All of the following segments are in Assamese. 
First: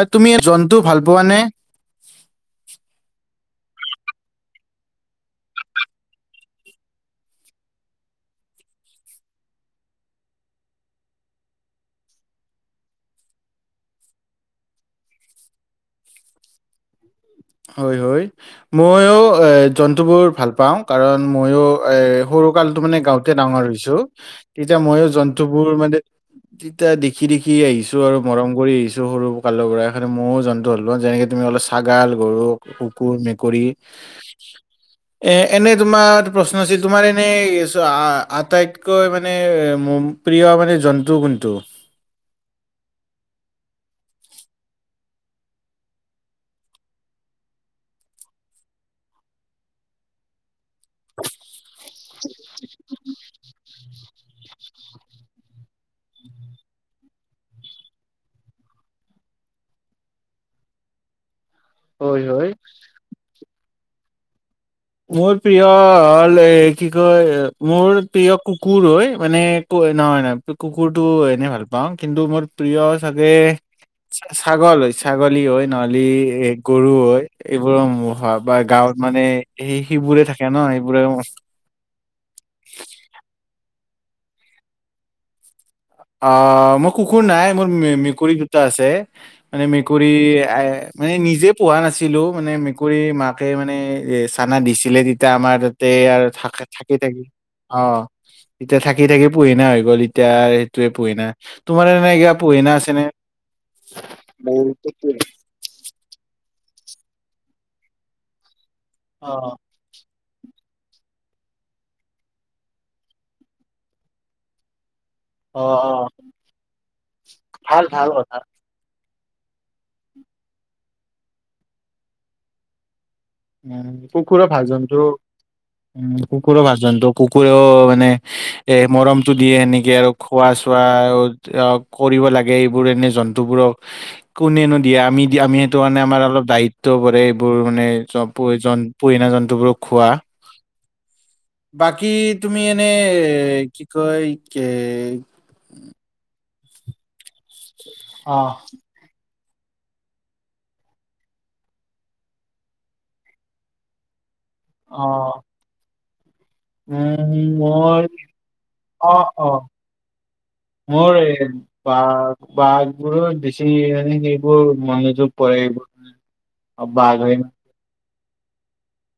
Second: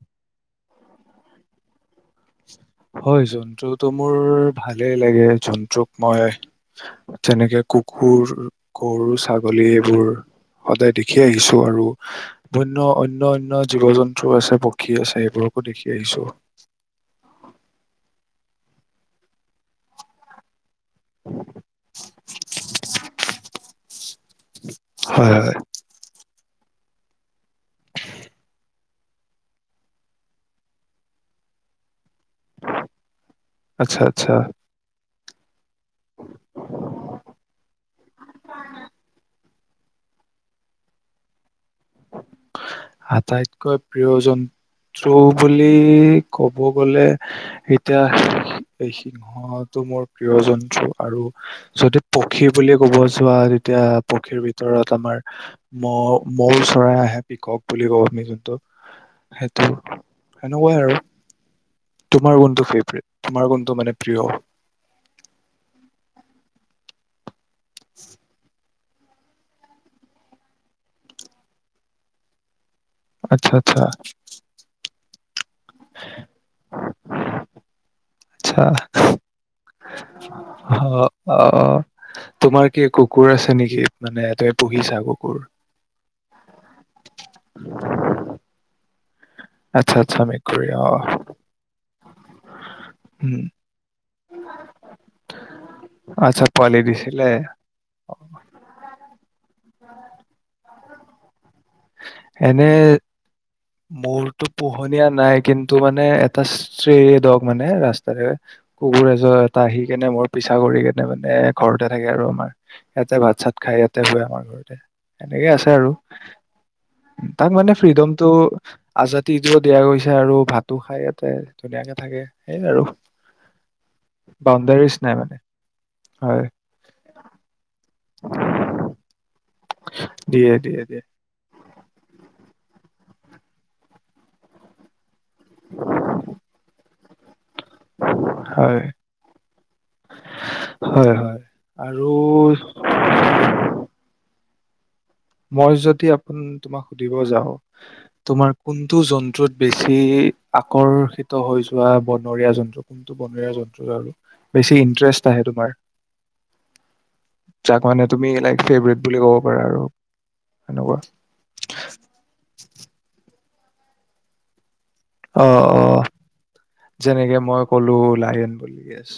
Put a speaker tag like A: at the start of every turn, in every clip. A: এ তুমি জন্তু ভাল পোৱা নে?
B: হয়। জন্তুটো মোৰ ভালেই লাগে, জন্তুক মই তেনেকে কুকুৰ গৰু ছাগলী এইবোৰ। সদায় দেখি আহিছো আৰু অন্য অন্য অন্য জীৱ জন্তু আছে পক্ষী আছে সেইবোৰকো দেখি আহিছো।
A: হয়, হয়। মইও জন্তু বোৰ ভাল পাওঁ। কাৰণ মইও এ সৰু কালতো মানে গাওঁতে ডাঙৰ হৈছো। তেতিয়া মইও
B: হয় হয়,
A: জন্তুবোৰ মানে তিয়া দেখি দেখি আহিছো আৰু মৰম কৰি আহিছো সৰু কালৰ পৰা, সেই কাৰণে মইয়ো জন্তু হ'লো। যেনেকে তুমি অলপ ছাগাল গৰু কুকুৰ মেকুৰী
B: আচ্ছা আচ্ছা।
A: এ এনেই তোমাৰ প্ৰশ্ন আছিল তোমাৰ এনেই আটাইতকৈ মানে ম এ মোৰ প্ৰিয় মানে জন্তু কোনটো?
B: আটাইতকৈ প্ৰিয় জন্তু বুলি ক'ব গ'লে এতিয়া এইখি মহটো মোৰ প্ৰিয় জন্তু, আৰু যদি পক্ষী বুলিয়ে ক'ব যোৱা তেতিয়া পক্ষীৰ ভিতৰত আমাৰ ম মৌ চৰাই আহে। পিকক বুলি কওঁ আমি যোনটো সেইটো, সেনেকুৱাই আৰু।
A: হয়
B: তোমাৰ
A: হয়
B: কোনটো ফে'ভৰেট মানে তোমাৰ কোনটো প্ৰিয়?
A: মোৰ প্ৰিয় হ'ল এ কি কয় মোৰ প্ৰিয় কুুক কুৰ হয় মানে, নহয় নহয় কুকুৰটো এনেই ভাল পাওঁ। কিন্তু মোৰ প্ৰিয় চাগে
B: আচ্ছা আচ্ছা
A: ছাগল হয় ছাগলী হয় নহ'লে এ গৰু হয়। এইবোৰৰ মোৰ হয়। বা গাঁৱত মানে সেই সেইবোৰে থাকে ন
B: হ,
A: সেইবোৰে
B: অ',। অ', তোমাৰ কি কুকুৰ আছে নেকি? মানে তুমি পুহিছা কুকুৰ?
A: অ', মোৰ কুকুৰ নাই মোৰ মে মেকুৰী দুটা আছে। মানে
B: আচ্ছা
A: মেকুৰী
B: আচ্ছা
A: এ
B: মেকুৰী অ
A: মানে নিজে পোহা নাছিলো, মানে মেকুৰী
B: উম
A: মাকে মানে চানা দিছিলে যেতিয়া আমাৰ তাতে আৰু
B: আচ্ছা,
A: থাক
B: পোৱালি
A: থাকি থাকি
B: দিছিলে?
A: অ', এতিয়া থাকি থাকি পোহিনা হৈ গ'ল এতিয়া সেইটোয়ে পুহিনা। তোমাৰ এনে কিবা
B: এনে
A: পোহিনা আছে নে?
B: এইটো মানে এটা ষ্টেৰি ড'গ মানে ৰাস্তাৰে কুকুৰ
A: অ
B: এটা য'ত আহি কেনে মোৰ পিছা কৰি কেনে মানে ঘৰতে থাকে আৰু আমাৰ, ইয়াতে ভাত চাত খাই ইয়াতে শুৱে আমাৰ ঘৰতে। এনেকে
A: অ অ
B: আছে আৰু, তাত মানে
A: ভাল ভাল
B: ফ্ৰীডমটো
A: কথা
B: আজাদিটোও দিয়া গৈছে আৰু ভাতো খাই ইয়াতে ধুনীয়াকে থাকে, সেই আৰু।
A: উম', কুকুৰো ভাল
B: বাউণ্ডাৰীজ
A: জন্তু।
B: নাই মানে হয়
A: কুকুৰো ভাল জন্তু, কুকুৰেও মানে এ, মৰমতটো দিয়ে সেনেকে আৰু,
B: দিয়ে
A: খোৱা-
B: দিয়ে
A: চোৱা
B: দিয়ে
A: আৰু অ', কৰিব লাগে এইবোৰ এনে জন্তুবোৰক কোনেনো দিয়ে, আমি আমি সেইটো কাৰণে আমাৰ অলপ দায়িত্ব পৰে। এইবোৰ মানে চব প্ৰয়োজন
B: হয়
A: পুৰণা জন্তুবোৰক খোৱা।
B: হয় হয় আৰু
A: বাকী? তুমি এনে এ, কি কয় এ-
B: মই যদি আপু তোমাক সুধিব যাওঁ,
A: অ
B: তোমাৰ কোন- টোত জন্তুত বেছি আকৰ্ষিত হৈ যোৱা বনৰীয়া জন্তু? কোনটো বনৰীয়া জন্তুৰ পৰা বেছি
A: অ
B: ইন্টাৰেষ্ট আহে, তোমাৰ?
A: উম,
B: যাক
A: মোৰ
B: মানে তুমি এনে ফেভৰেট বুলি ক'ব পাৰা আৰু। সেনেকুৱা
A: মই - বা বাঘ বোৰক বেছি মানে সেইবোৰ - য'ত
B: অ
A: পৰে বাঘ-
B: হলো লায়ন বিগেছ।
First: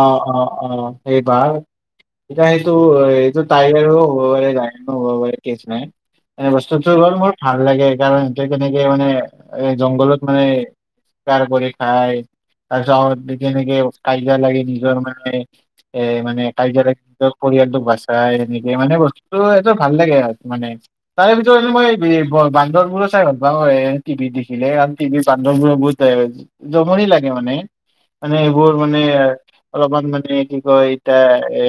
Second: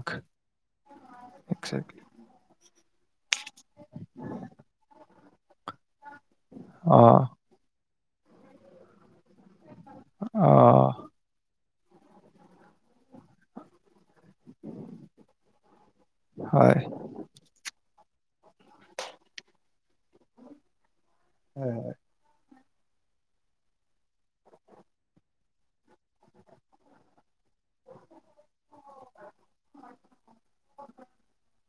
A: অঁ, অঁ, অঁ, সেই বাঘ!
B: একজেক্টলি
A: এতিয়া এইটোৰ এইটো টাইগাৰো হেৰি নাই, কেচ নাই। এনে বস্তুটো হ'ল
B: অ',
A: মোৰ ভাল লাগে। কাৰণ কেনেকে মানে এ জংঘলত মানে-
B: অ',
A: চিকাৰ কৰি খায়। তাৰপিছত কেনেকে কা- জিয়া লাগে নিজৰ মানে, এ মানে
B: হয়।
A: কাজিয়া লাগিলেও- পৰিয়ালটোক বাচাই এনেকে মানে বস্তু এইটো ভাল লাগে আৰু মানে। তাৰে ভিতৰতো
B: হয়,
A: মই- বান্দৰবোৰো চাই ভাল পাওঁ এ টিভিত দেখিলে। কাৰণ টিভি বান্দবোৰো বহুত- জমনি লাগে মানে, মানে সেইবোৰ মানে- অলপমান মানে কি কয়! এতিয়া- এ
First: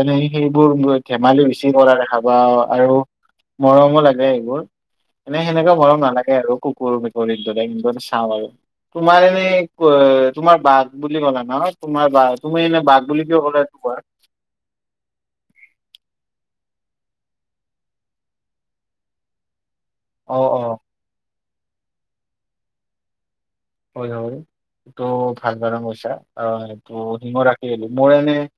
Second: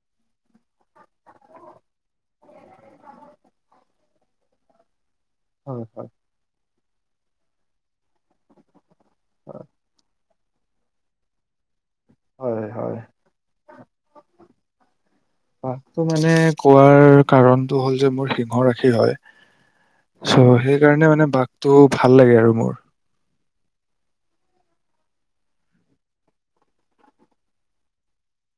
A: এনে সেইবোৰ ধেমালি বেচি কৰা দেখা পাওঁ আৰু- মৰমো লাগে এইবোৰ মানে
B: হয়,
A: সেনেকুৱা
B: হয়,
A: নালাগে আৰু কুকুৰ, মেকুৰীৰ দৰে। কিন্তু- চাওঁ বাৰু। তোমাৰ এনেই, তোমাৰ বাঘ বুলি ক'লা নহয়? তোমাৰ বাঘ, তুমি
B: হয়,
A: এনে
B: হয়।
A: বাঘ বুলি কিয় ক'লে?
B: বাঘটো মানে কোৱাৰ কাৰণটো হ'ল যে মোৰ সিংহ ৰাখি হয়।
A: অ
B: চ
A: অ
B: সেইকাৰণে মানে বাঘটো ভাল লাগে আৰু মোৰ।
A: হয়, হয়। টো ভাল বাৰু কৈছা আৰু সেইটো সিংহ ৰাখি। মোৰ এনে-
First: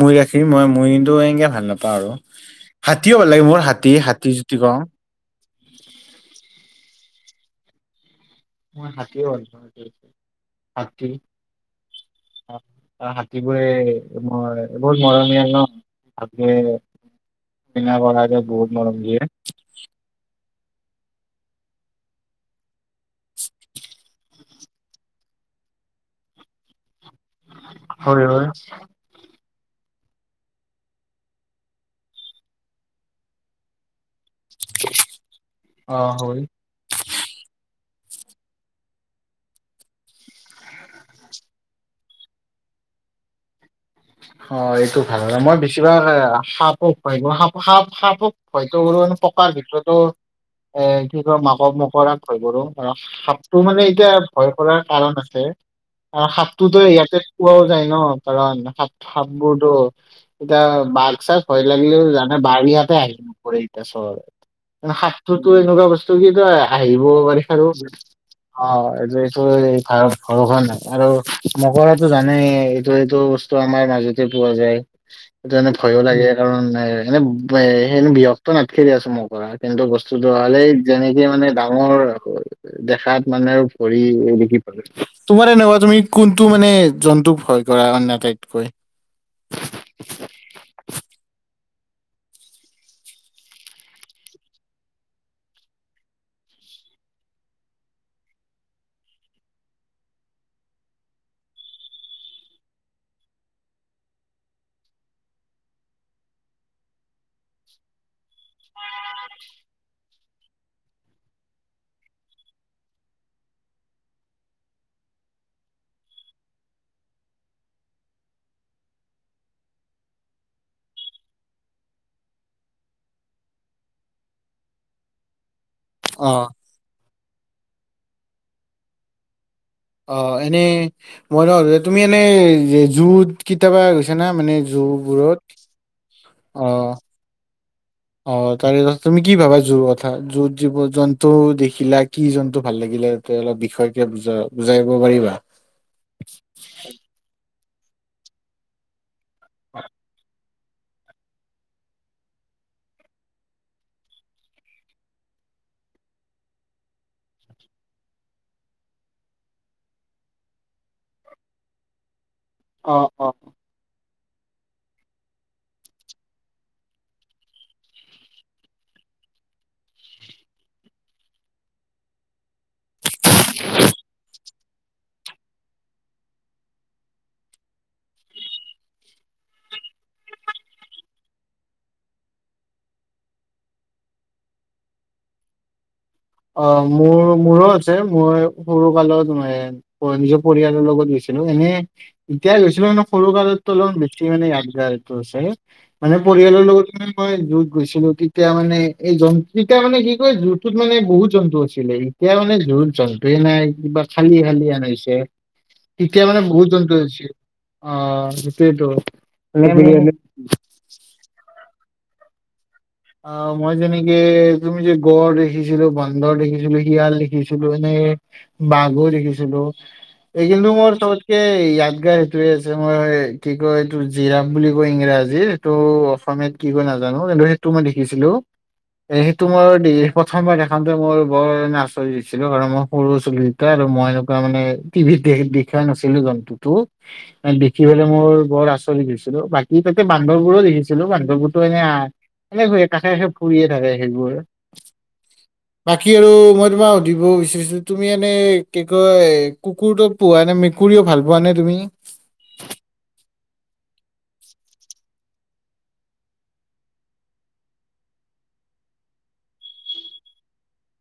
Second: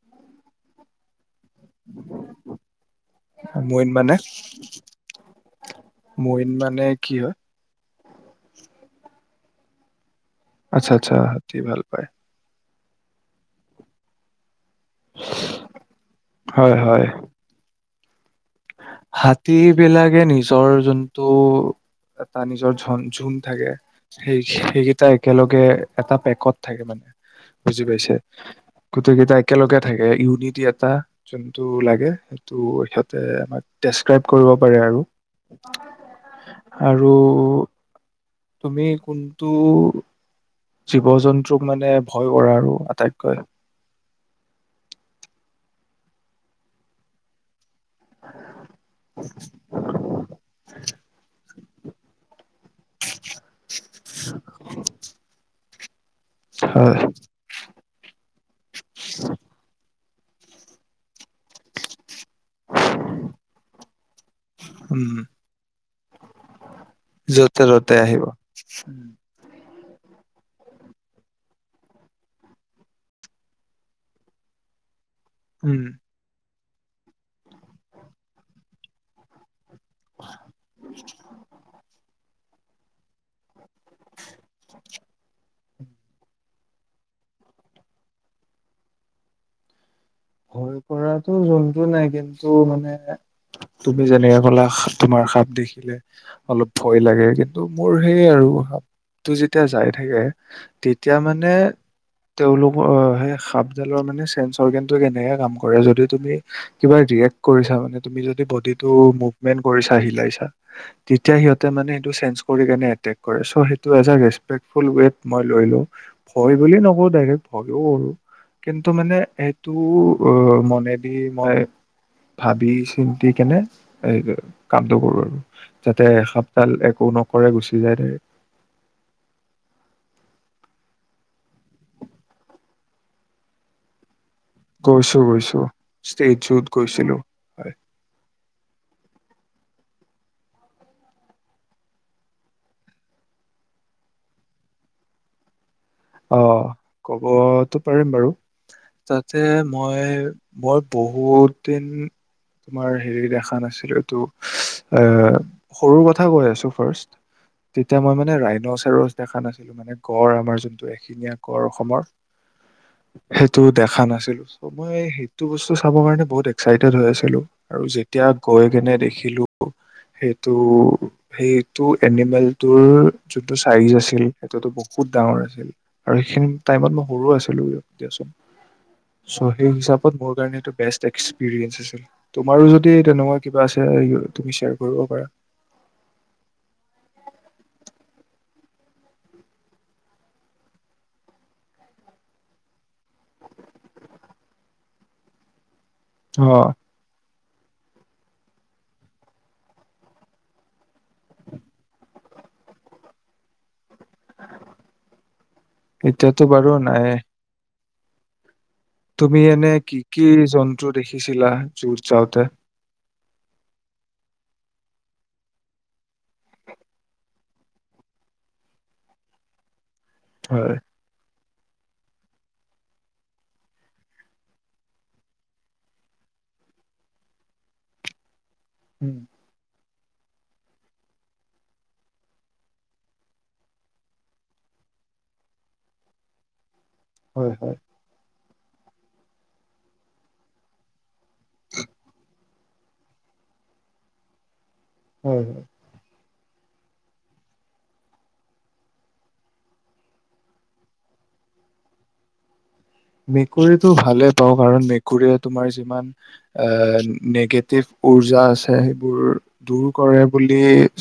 A: মই ৰাখিম, মই মই কিন্তু এনেকে ভাল নাপাওঁ। বাৰু, হাতীও ভাল লাগে মোৰ
B: মইন
A: হাতী
B: মানে
A: -হাতী যদি কওঁ।
B: মইন মানে কি হয়?
A: মই হাতীও হয়।
B: আচ্ছা, আচ্ছা হাতী ভাল পায়।
A: হাতীবোৰে মই বহুত মৰমীয়াল ন
B: হয়,
A: হাতী?
B: হয়।
A: [unintelligible]
B: হাতী - বিলাকে নিজৰ যোনটো এটা নিজৰ ঝুন ঝুম থাকে। সেই সেইকেইটা একেলগে এটা পেকত থাকে, বুজি পাইছে?
A: হয় হয়
B: গোটেইকেইটা একেলগে থাকে। ইউনিটি এটা যোনটো লাগে সেইটো সিহঁতে আমাক- ডেচক্ৰাইব কৰিব পাৰে আৰু?
A: অ হয়
B: আৰু- তুমি কোনটো- জীৱ জন্তুক মানে ভয় কৰা আৰু আটাইতকৈ?
A: অঁ, এইটো ভাল ন। মই বেছিভাগ সাপক- হয়, সাপ -সাপ হয়তো পকাৰ ভিতৰতো- এ কি কয় মাকক মকৰাক ভয় কৰোঁ। সাপটো মানে এতিয়া ভয় কৰাৰ কাৰণ আছে। আৰু সাপটোতো
B: হয়
A: ইয়াতে পোৱাও যায় ন কাৰণ সাপ সাপবোৰটো, এতিয়া বাঘ চাঘ ভয় লাগিলে জান বাৰীয়াতে আহি পৰে। [unintelligible] মানে
B: উম
A: সাপতোটো এনেকুৱা বস্তু কিতো আহিবও পাৰি আৰু
B: দুটাই আহিব।
A: অ এইটো এইটো ভত ভৰসা নকৰো আৰু মকৰাতো জানেই এইটো এইটো বস্তু আমাৰ মাজতে পোৱা যায় সেইটো কাৰণে
B: উম
A: ভয়ো লাগে কাৰণ এ এনে এ স বিষাক্ত নাথাকে দিয়াছোন মকৰাত কিন্তু বস্তুটো হল এই যেনেকে মানে ডাঙৰ দেখাত মানে আৰু ভৰি দেখি পালো তোমাৰ এনেকুৱা তুমি কোনটো মানে জন্তুক ভয় কৰা অটাইতকৈ?
B: ভয় কৰাটো জন্তু নাই কিন্তু মানে তুমি যেনেকে কলা তোমাৰ সাপ দেখিলে অলপ ভয় লাগে কিন্তু মোৰ সেই আৰু সাপটো যেতিয়া যাই থাকে তেতিয়া মানে তেওঁলোকৰ সেই সাপডালৰ মানে চেঞ্জ অৰগেন টো কেনেকে কাম কৰে যদি তুমি কিবা ৰিয়েক্ট কৰিছা মানে তুমি যদি বডিটো মুভমেণ্ট কৰিছা হিলাইছা তেতিয়া সিহঁতে মানে সেইটো চেন্স কৰিকিনে এতেক কৰে চ' সেইটো এজ এ ৰেষ্টপেক্টফুল ৱেত মই লৈ লও ভয় বুলি নকৌ ডাইৰেক্ ভয়ও কৰো কিন্তু মানে টো অ মনে দি মই ভাবি চিন্তি কেনে এই কামটো কৰো আৰু যাতে
A: অ',
B: সাপডাল একো নকৰে গুচি যায় দে
A: অ এনেই মই ভাবো তুমি এনে জুত কেতিয়াবা গৈছা নে মানে জো
B: গৈছোঁ
A: বোৰত
B: গৈছোঁ ষ্টেজত
A: অ
B: গৈছিলোঁ
A: অ তাৰেপিছত তুমি কি ভাবা জোৰ কথা জোৰ জীৱ জন্তু দেখিলা কি জন্তু ভাল লাগিলে তে বিষয় কে অলপ বুজাই কব পাৰিবা
B: অ কবতো পাৰিম বাৰু তাতে মই মই বহুত দিন তোমাৰ হেৰি দেখা নাছিলো টো এ সৰুৰ কথা কৈ আছো ৰ্ফাষ্ট তেতিয়া মই মানে ৰাইন চেৰছ দেখা নাছিলো মানে গড় আমাৰ যোন এশিঙীয়া গড় অসমৰ
A: অ', অ'।
B: সেইটো দেখা নাছিলো ত মই সেইটো বস্তু চাব কাৰণে বহুত এক্সাইটেড হৈ আছিলো আৰু যেতিয়া গৈ কিনে দেখিলো সেইটো সেইটো এনিমেলটোৰ যোনটো চাইজ আছিল সেইটোতো বহুত ডাঙৰ আছিল। আৰু সেইখিনি টাইমত মই সৰু আছিলো দিয়াচোন। চ' সেই হিচাপত মোৰ কাৰণে এইটো বেষ্ট এক্সপিৰিয়েঞ্চ আছিল। তুমাৰো যদি তেনেকুৱা কিবা আছে তুমি শ্বেয়াৰ কৰিব পাৰা।
A: অ মোৰ মোৰো আছে মই সৰু কালত মে অ, নিজৰ পৰিয়ালৰ লগত গৈছিলো এনে এতিয়া গৈছিলো মানে সৰু কালতো অলপমান বেছি মানে য়াদগাৰটো আছে। মানে পৰিয়ালৰ
B: অ'
A: লগত মানে মই জোৰত গৈছিলো তেতিয়া মানে এই জন্ত তেতিয়া মানে কি কয় জুতটোত মানে বহুত জন্তু আছিলে এতিয়া মানে জ জন্তুৱে নাই কিবা খালি খালি হেন হৈছে তেতিয়া মানে
B: এতিয়াতো
A: বহুত
B: বাৰু
A: জন্তু
B: নাই।
A: অ, সেইটোৱে টো।
B: তুমি এনে কি কি জন্তু দেখিছিলা যুত যাওঁতে।
A: অ, মই যেনেকে তুমি যে গড় দেখিছিলো বানদৰ দেখিছিলো শিয়াল দেখি দেখিছিলো এনেকে বাঘ ও দেখিছিলো এই কিন্তু
B: হয়।
A: মোৰ চবত কে এই ইয়াদ গাৰ সেইটোৱে আছে মই কি কয় এইটো জিৰাফ বুলি কয় ইংৰাজীৰ ত', অসমীয়াত কি কয় নাজানো কিন্তু মই সেইটো দেখিছিলো
B: উম,
A: এই তুমাৰ দে, প্ৰথমবাৰ দেখাওতে মইয়ো বৰ আচৰিত হৈছিলোঁ। কাৰণ মই সৰু আছিলোঁ। আৰু মই তাৰমানে টিভিত দে-দেখা নাছিলোঁ জন্তুতো।
B: হয়, হয়,
A: দেখি পে মোৰ বৰ আচৰিত হৈছিলোঁ। বাকি তাতে বান্দৰবোৰো লিখিছিলোঁ, বান্দৰবোৰতো এনে এনেকয়ে কাষে, কাষে ফুৰিয়ে থাকে সেইবোৰ।
B: হয়।
A: বাকী আৰু মই তোমাক সুধিব বিচাৰিছোঁ, তুমি এনে কি কয় কুকুৰটোক পোৱা নে মেকুৰীও ভাল পোৱা নে তুমি?
B: মেকুৰীটো ভালে পাওঁ, কাৰণ মেকুৰীয়ে তোমাৰ যিমান আ, নিগেটিভ উৰ্জা আছে সেইবোৰ দুৰ কৰে বুলি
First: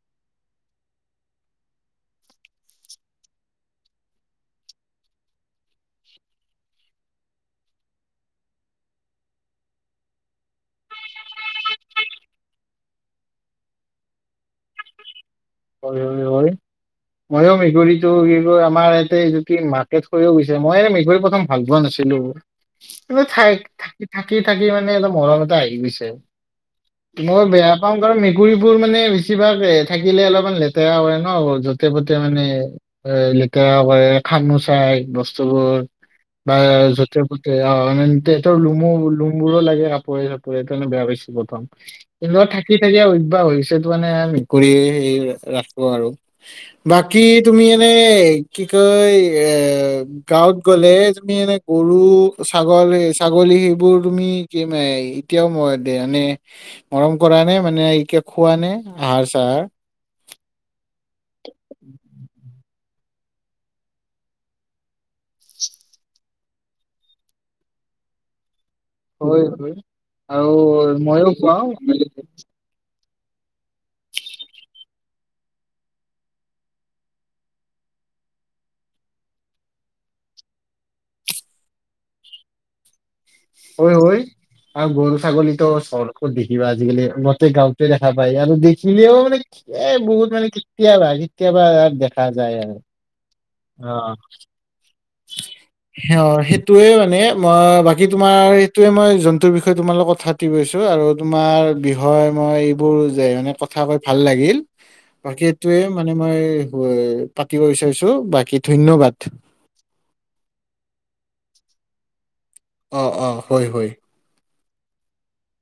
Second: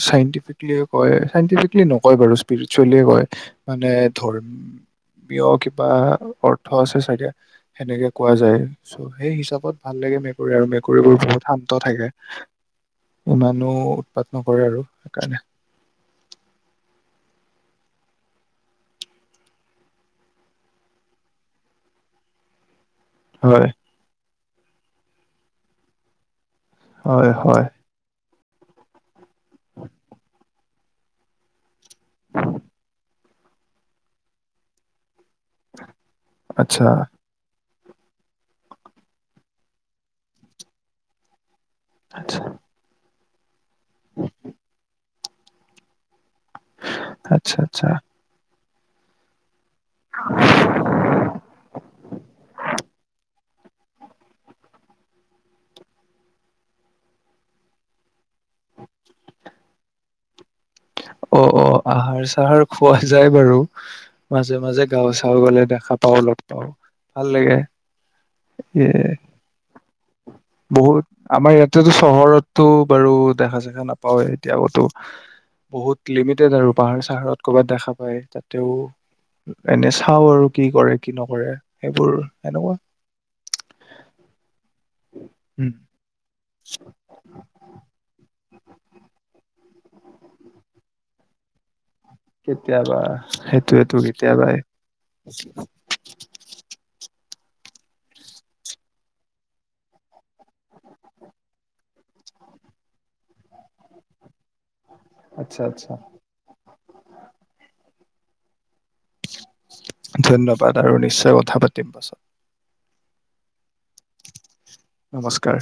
B: চাইনটিফিকলিয়ে কয়, চাইঅন্টোফিকলি নকয় বাৰু স্পিৰিচুৱেলিয়ে কয়। মানে ধৰ্মীয় কিবা অৰ্থ আছে চাগে। সেনেকে কোৱা যায়। চ' সেই হিচাপত ভাল লাগে মেকুৰী, আৰু মেকুৰীবোৰ বহুত শান্ত থাকে। ইমানো উৎপাত নকৰে আৰু, সেইকাৰণে।
A: হয়, হয়, হয়। মইও মেকুৰীটো কি কয় আমাৰ ইয়াতে এইটো কি মাৰ্কেট হৈও গৈছে। মই এ, মেকুৰি প্ৰথম ভাল পোৱা নাছিলোঁ। কিবা
B: হয়
A: থা-থাকি, থাকি, থাকি মানে অলপ মৰম এটা আহি গৈছে।
B: হয়
A: মই
B: হয়
A: বেয়া পাও কাৰন মেকুৰীবোৰ মানে বেছিভাগ এ, থাকিলে অলপ ইমান লেতেৰা হয় ন' যতে পতে মানে এ, লেতেৰা হয়। খামোচাই বস্ত স্তু বোৰ বা
B: আচ্ছা
A: যতে ত তে তেহেতৰ লোমো লোম বোৰো লাগে কাপোৰে-চাপোৰে ত' মানে বেয়া পাইছিলোঁ প্ৰথমতে। কিন্ত
B: আচ্ছা
A: থাকি, থাকি অভ্যাস হৈ গৈছে, সেইতো কাৰণে মেকুৰী হেৰি ৰাখোঁ আৰু। বাকী
B: আচ্ছা
A: তুমি
B: আচ্ছা
A: এনেই কি কয় এ এ, গাঁৱত গ'লে তুমি এনে গৰু, ছাগলী ছাগ গলি সেইবোৰ তুমি কি মে এতিয়াও মই দে নে মৰম কৰা নে? মানে এইকে খোৱা নে আহাৰ চাহাৰ?
B: অ', অ', আহাৰ চাহাৰ খোৱা যায় বাৰু। মাজে, মাজে গাঁও চাওঁ গলে দেখা পাওঁ, লগ পাওঁ ভাল লাগে। ইয়ে
A: হয়, হয়। আৰু
B: বহুত
A: ময়ো
B: আমাৰ
A: খুৱাও
B: ইয়াতেতো চহৰতটো বাৰু দেখা চেখা নাপাওেই এতিয়াওতো বহুত লিমিটেড আৰু পাহাৰ চাহাৰত ক'ৰবাত দেখা পায়। তাতেও এনে চাওঁ আৰু কি কৰে কি নকৰে, সেইবোৰ সেনেকুৱা।
A: হয়, হয়। আৰু গৰু ছাগলীটো
B: উম,
A: চহৰ ক'ত দেখিবা আজিকালি গওঁতে গাঁওঁতে দেখা পায় আৰু দেখিলেও মানে এ, বহুত মানে কেতিয়াবা কেতিয়াবা দেখ
B: কেতিয়াবা, সেইটোয়টো কেতিয়াবাই।
A: অ', সেইটোয়ে মানে মই বাকী তোমাৰ সেইটোয়ে, মই জন্তুৰ বিষয়ে তোমাল লগত কথা টি গৈছোঁ, আৰু তোমাৰ বিষয় মই এইবোৰ যে মানে কথা কৈ ভাল লাগিল। বাকী
B: আচ্ছা
A: এইটোয়ে
B: আচ্ছা
A: মানে মই পাতিব বিচাৰিছোঁ, বাকী ধন্যবাদ।
B: ধন্যবাদ আৰু নিশ্চয় কথা পাতিম পাছত।
A: অ', অ', হয়, হয়।
B: নমস্কাৰ।